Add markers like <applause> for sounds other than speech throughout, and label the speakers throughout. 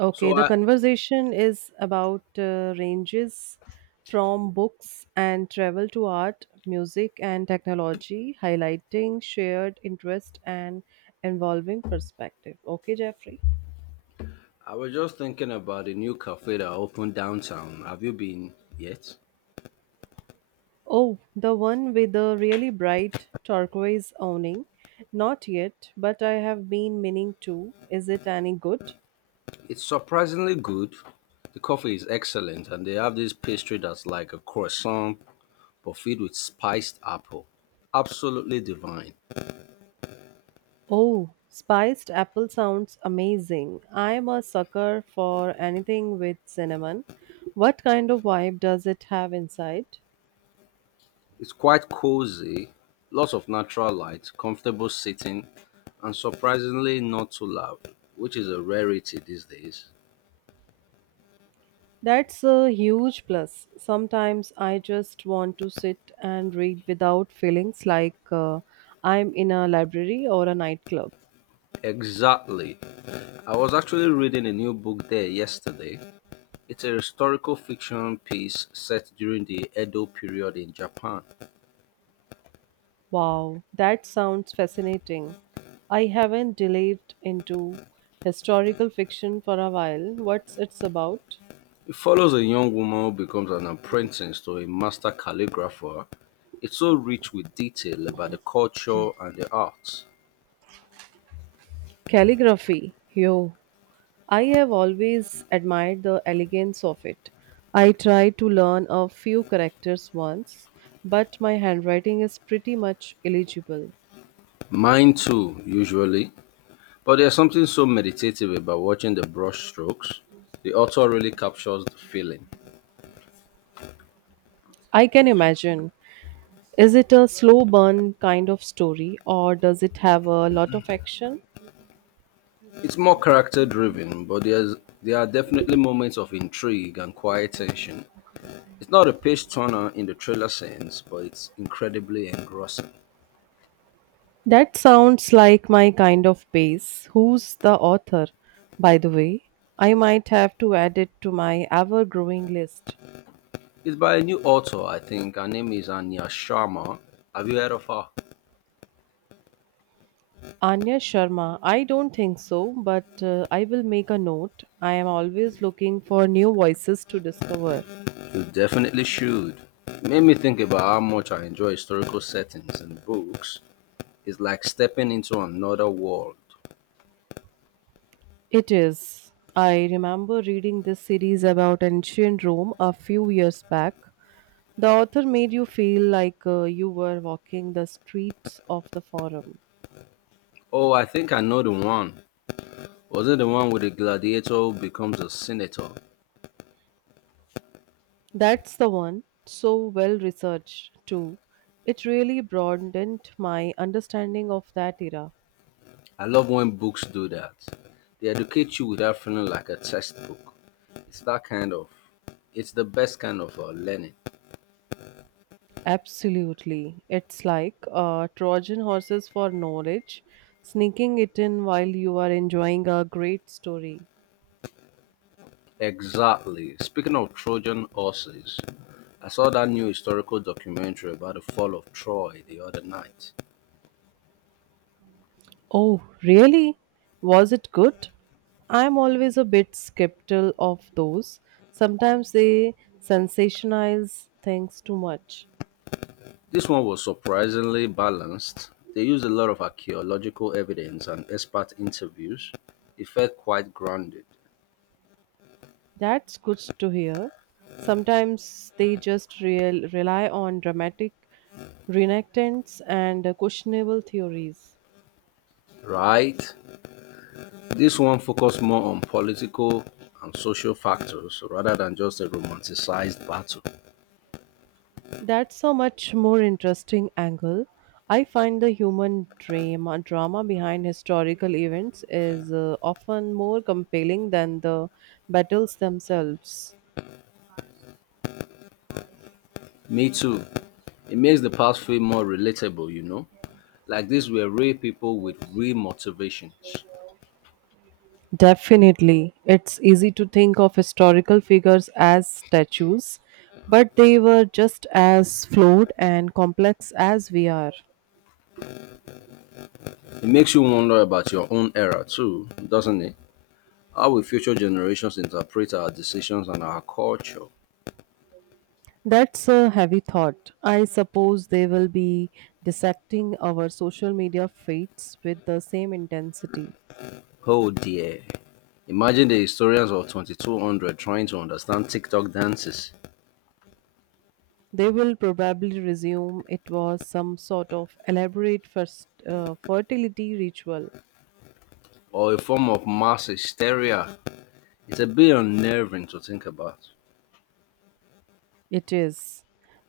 Speaker 1: Okay,
Speaker 2: So
Speaker 1: the
Speaker 2: I,
Speaker 1: conversation is about ranges from books and travel to art, music, and technology, highlighting shared interest and involving perspective. Okay, Jeffrey.
Speaker 2: I was just thinking about the new cafe that opened downtown. Have you been yet?
Speaker 1: Oh, the one with the really bright turquoise awning. Not yet, but I have been meaning to. Is it any good?
Speaker 2: It's surprisingly good. The coffee is excellent, and they have this pastry that's like a croissant but filled with spiced apple. Absolutely divine.
Speaker 1: Oh, spiced apple sounds amazing. I'm a sucker for anything with cinnamon. What kind of vibe does it have inside?
Speaker 2: It's quite cozy, lots of natural light, comfortable sitting, and surprisingly not too loud, which is a rarity these days.
Speaker 1: That's a huge plus. Sometimes I just want to sit and read without feelings like I'm in a library or a nightclub.
Speaker 2: Exactly. I was actually reading a new book there yesterday. It's a historical fiction piece set during the Edo period in Japan.
Speaker 1: Wow, that sounds fascinating. I haven't delved into historical fiction for a while. What's it's about?
Speaker 2: It follows a young woman who becomes an apprentice to a master calligrapher. It's so rich with detail about the culture and the arts.
Speaker 1: Calligraphy. Yo, I have always admired the elegance of it. I tried to learn a few characters once, but my handwriting is pretty much illegible.
Speaker 2: Mine too, usually. But there's something so meditative about watching the brushstrokes. The author really captures the feeling.
Speaker 1: I can imagine. Is it a slow burn kind of story, or does it have a lot of action?
Speaker 2: It's more character driven, but there are definitely moments of intrigue and quiet tension. It's not a page turner in the trailer sense, but it's incredibly engrossing.
Speaker 1: That sounds like my kind of pace. Who's the author, by the way? I might have to add it to my ever growing list.
Speaker 2: It's by a new author, I think. Her name is Anya Sharma. Have you heard of her?
Speaker 1: Anya Sharma, I don't think so, but I will make a note. I am always looking for new voices to discover.
Speaker 2: You definitely should. It made me think about how much I enjoy historical settings and books. It's like stepping into another world.
Speaker 1: It is. I remember reading this series about ancient Rome a few years back. The author made you feel like you were walking the streets of the forum.
Speaker 2: Oh, I think I know the one. Was it the one with the gladiator who becomes a senator?
Speaker 1: That's the one. So well researched, too. It really broadened my understanding of that era.
Speaker 2: I love when books do that. They educate you without feeling like a textbook. It's that kind of, it's the best kind of learning.
Speaker 1: Absolutely. It's like Trojan horses for knowledge, sneaking it in while you are enjoying a great story.
Speaker 2: Exactly. Speaking of Trojan horses, I saw that new historical documentary about the fall of Troy the other night.
Speaker 1: Oh, really? Was it good? I'm always a bit skeptical of those. Sometimes they sensationalize things too much.
Speaker 2: This one was surprisingly balanced. They used a lot of archaeological evidence and expert interviews. It felt quite grounded,
Speaker 1: That's good to hear. Sometimes they just rely on dramatic reenactments and questionable theories.
Speaker 2: right? This one focused more on political and social factors rather than just a romanticized battle.
Speaker 1: That's a much more interesting angle. I find the drama behind historical events is often more compelling than the battles themselves.
Speaker 2: Me too. It makes the past feel more relatable, you know? Like these were real people with real motivations.
Speaker 1: Definitely. It's easy to think of historical figures as statues, but they were just as flawed and complex as we are.
Speaker 2: It makes you wonder about your own era too, doesn't it? How will future generations interpret our decisions and our culture?
Speaker 1: That's a heavy thought. I suppose they will be dissecting our social media feeds with the same intensity.
Speaker 2: Oh dear. Imagine the historians of 2200 trying to understand TikTok dances
Speaker 1: They will probably resume it was some sort of elaborate fertility ritual.
Speaker 2: or a form of mass hysteria. It's a bit unnerving to think about.
Speaker 1: It is,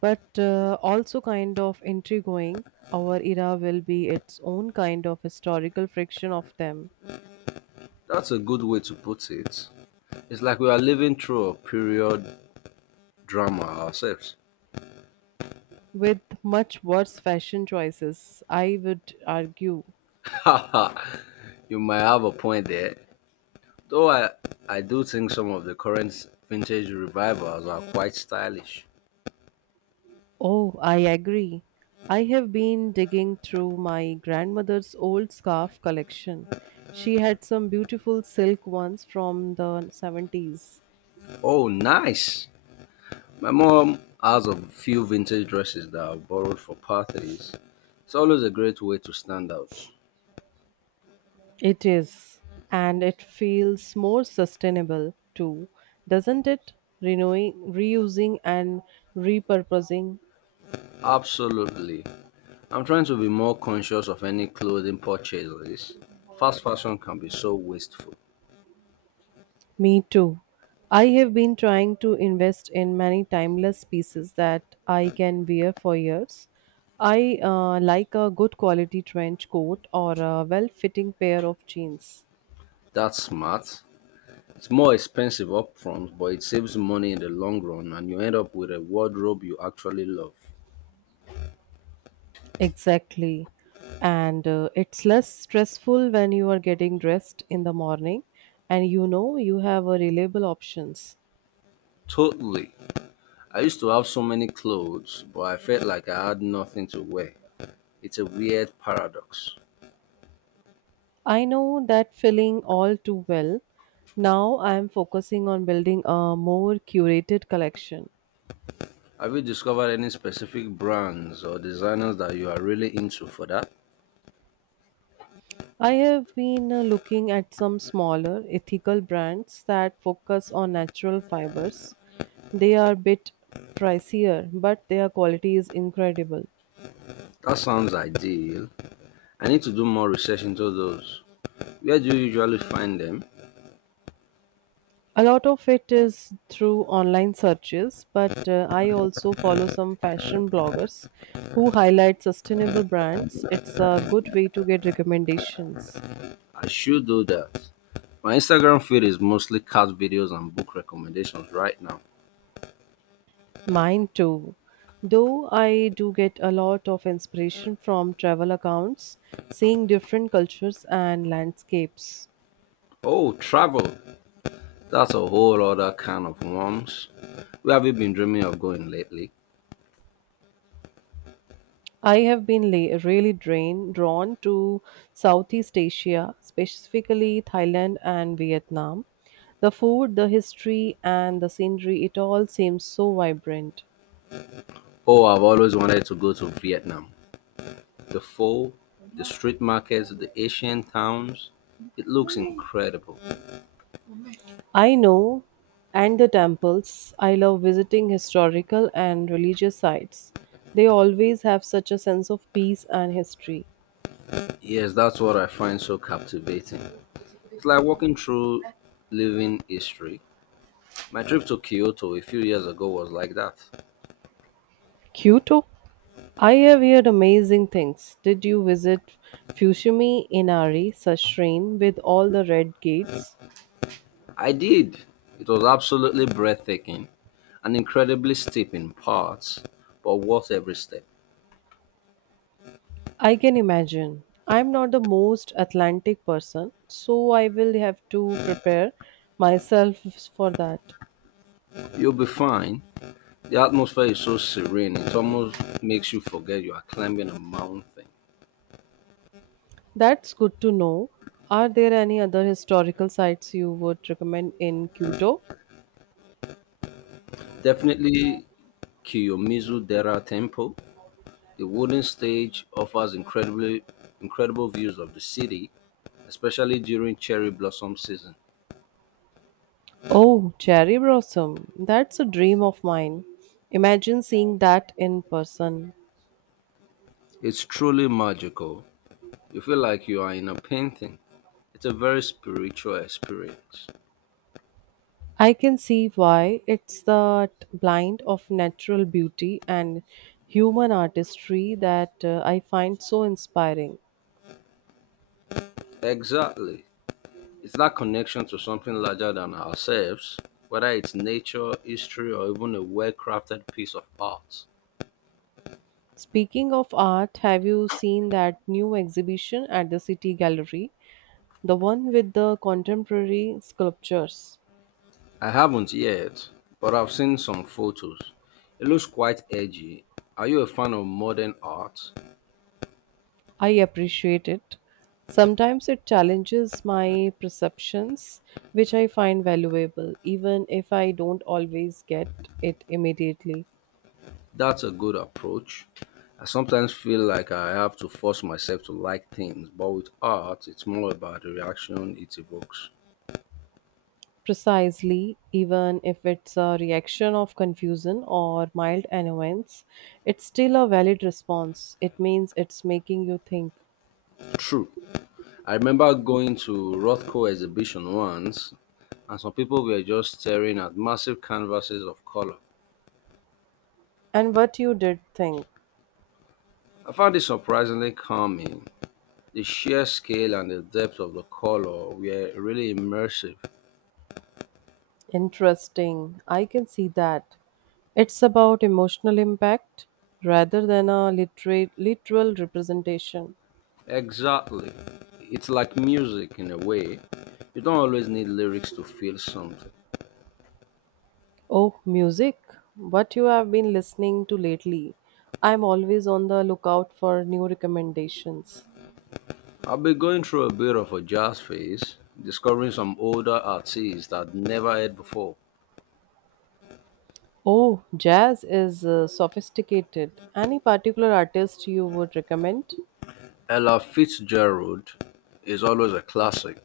Speaker 1: but also kind of intriguing. Our era will be its own kind of historical friction of them,
Speaker 2: That's a good way to put it. It's like we are living through a period drama ourselves.
Speaker 1: with much worse fashion choices, I would argue.
Speaker 2: <laughs> Haha, you might have a point there. Though I do think some of the current vintage revivals are quite stylish.
Speaker 1: Oh, I agree. I have been digging through my grandmother's old scarf collection. She had some beautiful silk ones from the 70s.
Speaker 2: Oh, nice! My mom has a few vintage dresses that I borrowed for parties. It's always a great way to stand out.
Speaker 1: It is, and it feels more sustainable too, doesn't it? Renewing, reusing, and repurposing.
Speaker 2: Absolutely. I'm trying to be more conscious of any clothing purchases. Fast fashion can be so wasteful.
Speaker 1: Me too. I have been trying to invest in many timeless pieces that I can wear for years. I like a good quality trench coat or a well fitting pair of jeans.
Speaker 2: That's smart. It's more expensive upfront, but it saves money in the long run, and you end up with a wardrobe you actually love.
Speaker 1: Exactly. And it's less stressful when you are getting dressed in the morning and you know you have a reliable options.
Speaker 2: Totally. I used to have so many clothes, but I felt like I had nothing to wear. It's a weird paradox.
Speaker 1: I know that feeling all too well. Now I am focusing on building a more curated collection.
Speaker 2: Have you discovered any specific brands or designers that you are really into for that?
Speaker 1: I have been looking at some smaller ethical brands that focus on natural fibers. They are a bit pricier, but their quality is incredible.
Speaker 2: That sounds ideal. I need to do more research into those. Where do you usually find them?
Speaker 1: A lot of it is through online searches, but I also follow some fashion bloggers who highlight sustainable brands. It's a good way to get recommendations.
Speaker 2: I should do that. My Instagram feed is mostly cat videos and book recommendations right now.
Speaker 1: Mine too. Though I do get a lot of inspiration from travel accounts, seeing different cultures and landscapes.
Speaker 2: Oh, travel. That's a whole other kind of worms. Where have you been dreaming of going lately?
Speaker 1: I have been really drawn to Southeast Asia, specifically Thailand and Vietnam. The food, the history, and the scenery, it all seems so vibrant.
Speaker 2: Oh, I've always wanted to go to Vietnam. The pho, the street markets, the Asian towns. It looks incredible.
Speaker 1: I know, and the temples. I love visiting historical and religious sites. They always have such a sense of peace and history.
Speaker 2: Yes, that's what I find so captivating. It's like walking through living history. My trip to Kyoto a few years ago was like that.
Speaker 1: Kyoto? I have heard amazing things. Did you visit Fushimi Inari Sashin with all the red gates?
Speaker 2: I did. It was absolutely breathtaking and incredibly steep in parts, but worth every step.
Speaker 1: I can imagine. I'm not the most Atlantic person, so I will have to prepare myself for that.
Speaker 2: You'll be fine. The atmosphere is so serene, it almost makes you forget you are climbing a mountain.
Speaker 1: That's good to know. Are there any other historical sites you would recommend in Kyoto?
Speaker 2: Definitely Kiyomizu Dera Temple. The wooden stage offers incredibly incredible views of the city, especially during cherry blossom season.
Speaker 1: Oh, cherry blossom. That's a dream of mine. Imagine seeing that in person.
Speaker 2: It's truly magical. You feel like you are in a painting. It's a very spiritual experience.
Speaker 1: I can see why it's that blend of natural beauty and human artistry that I find so inspiring.
Speaker 2: Exactly. It's that connection to something larger than ourselves, whether it's nature, history, or even a well crafted piece of art.
Speaker 1: Speaking of art, have you seen that new exhibition at the City Gallery? The one with the contemporary sculptures.
Speaker 2: I haven't yet, but I've seen some photos. It looks quite edgy. Are you a fan of modern art?
Speaker 1: I appreciate it. Sometimes it challenges my perceptions, which I find valuable, even if I don't always get it immediately.
Speaker 2: That's a good approach. I sometimes feel like I have to force myself to like things, but with art, it's more about the reaction it evokes.
Speaker 1: Precisely, even if it's a reaction of confusion or mild annoyance, it's still a valid response. It means it's making you think
Speaker 2: True. I remember going to Rothko exhibition once, and some people were just staring at massive canvases of color.
Speaker 1: and what you did think.
Speaker 2: I found it surprisingly calming. The sheer scale and the depth of the color were really immersive.
Speaker 1: Interesting. I can see that. It's about emotional impact rather than a literal representation.
Speaker 2: Exactly. It's like music in a way. You don't always need lyrics to feel something.
Speaker 1: Oh, music. What you have been listening to lately? I'm always on the lookout for new recommendations.
Speaker 2: I've been going through a bit of a jazz phase, discovering some older artists I'd never heard before.
Speaker 1: Oh, jazz is sophisticated. Any particular artist you would recommend?
Speaker 2: Ella Fitzgerald is always a classic.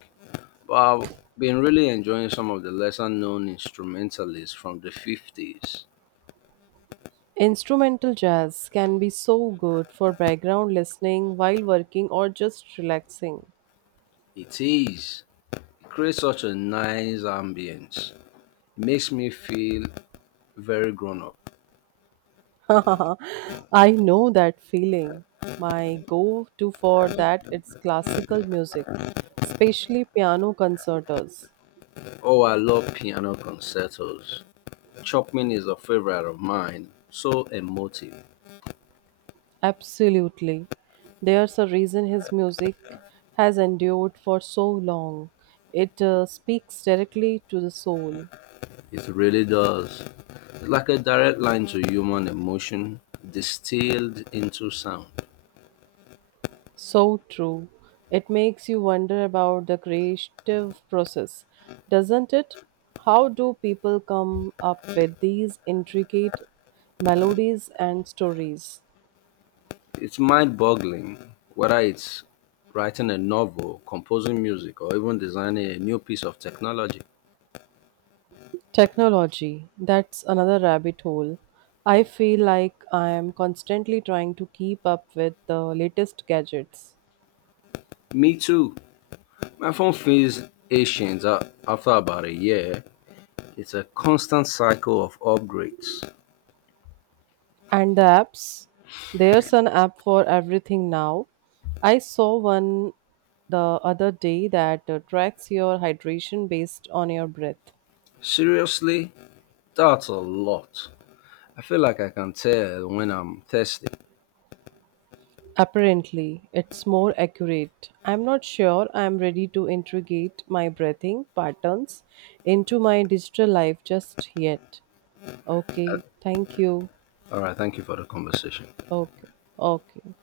Speaker 2: I've been really enjoying some of the lesser known instrumentalists from the 50s.
Speaker 1: Instrumental jazz can be so good for background listening while working or just relaxing.
Speaker 2: It is. It creates such a nice ambience. It makes me feel very grown up.
Speaker 1: <laughs> I know that feeling. My go to for that it's classical music, especially piano concertos.
Speaker 2: Oh, I love piano concertos. Chopin is a favorite of mine. So emotive.
Speaker 1: Absolutely. There's a reason his music has endured for so long. It speaks directly to the soul.
Speaker 2: It really does. It's like a direct line to human emotion distilled into sound.
Speaker 1: So true. It makes you wonder about the creative process, doesn't it? How do people come up with these intricate melodies and stories?
Speaker 2: It's mind boggling whether it's writing a novel, composing music, or even designing a new piece of technology.
Speaker 1: Technology, that's another rabbit hole. I feel like I am constantly trying to keep up with the latest gadgets.
Speaker 2: Me too. My phone feels ancient after about a year. It's a constant cycle of upgrades.
Speaker 1: And the apps, there's an app for everything now. I saw one the other day that tracks your hydration based on your breath.
Speaker 2: Seriously? That's a lot. I feel like I can tell when I'm thirsty.
Speaker 1: Apparently, it's more accurate. I'm not sure I'm ready to integrate my breathing patterns into my digital life just yet. Okay, thank you.
Speaker 2: All right, thank you for the conversation.
Speaker 1: Okay, okay.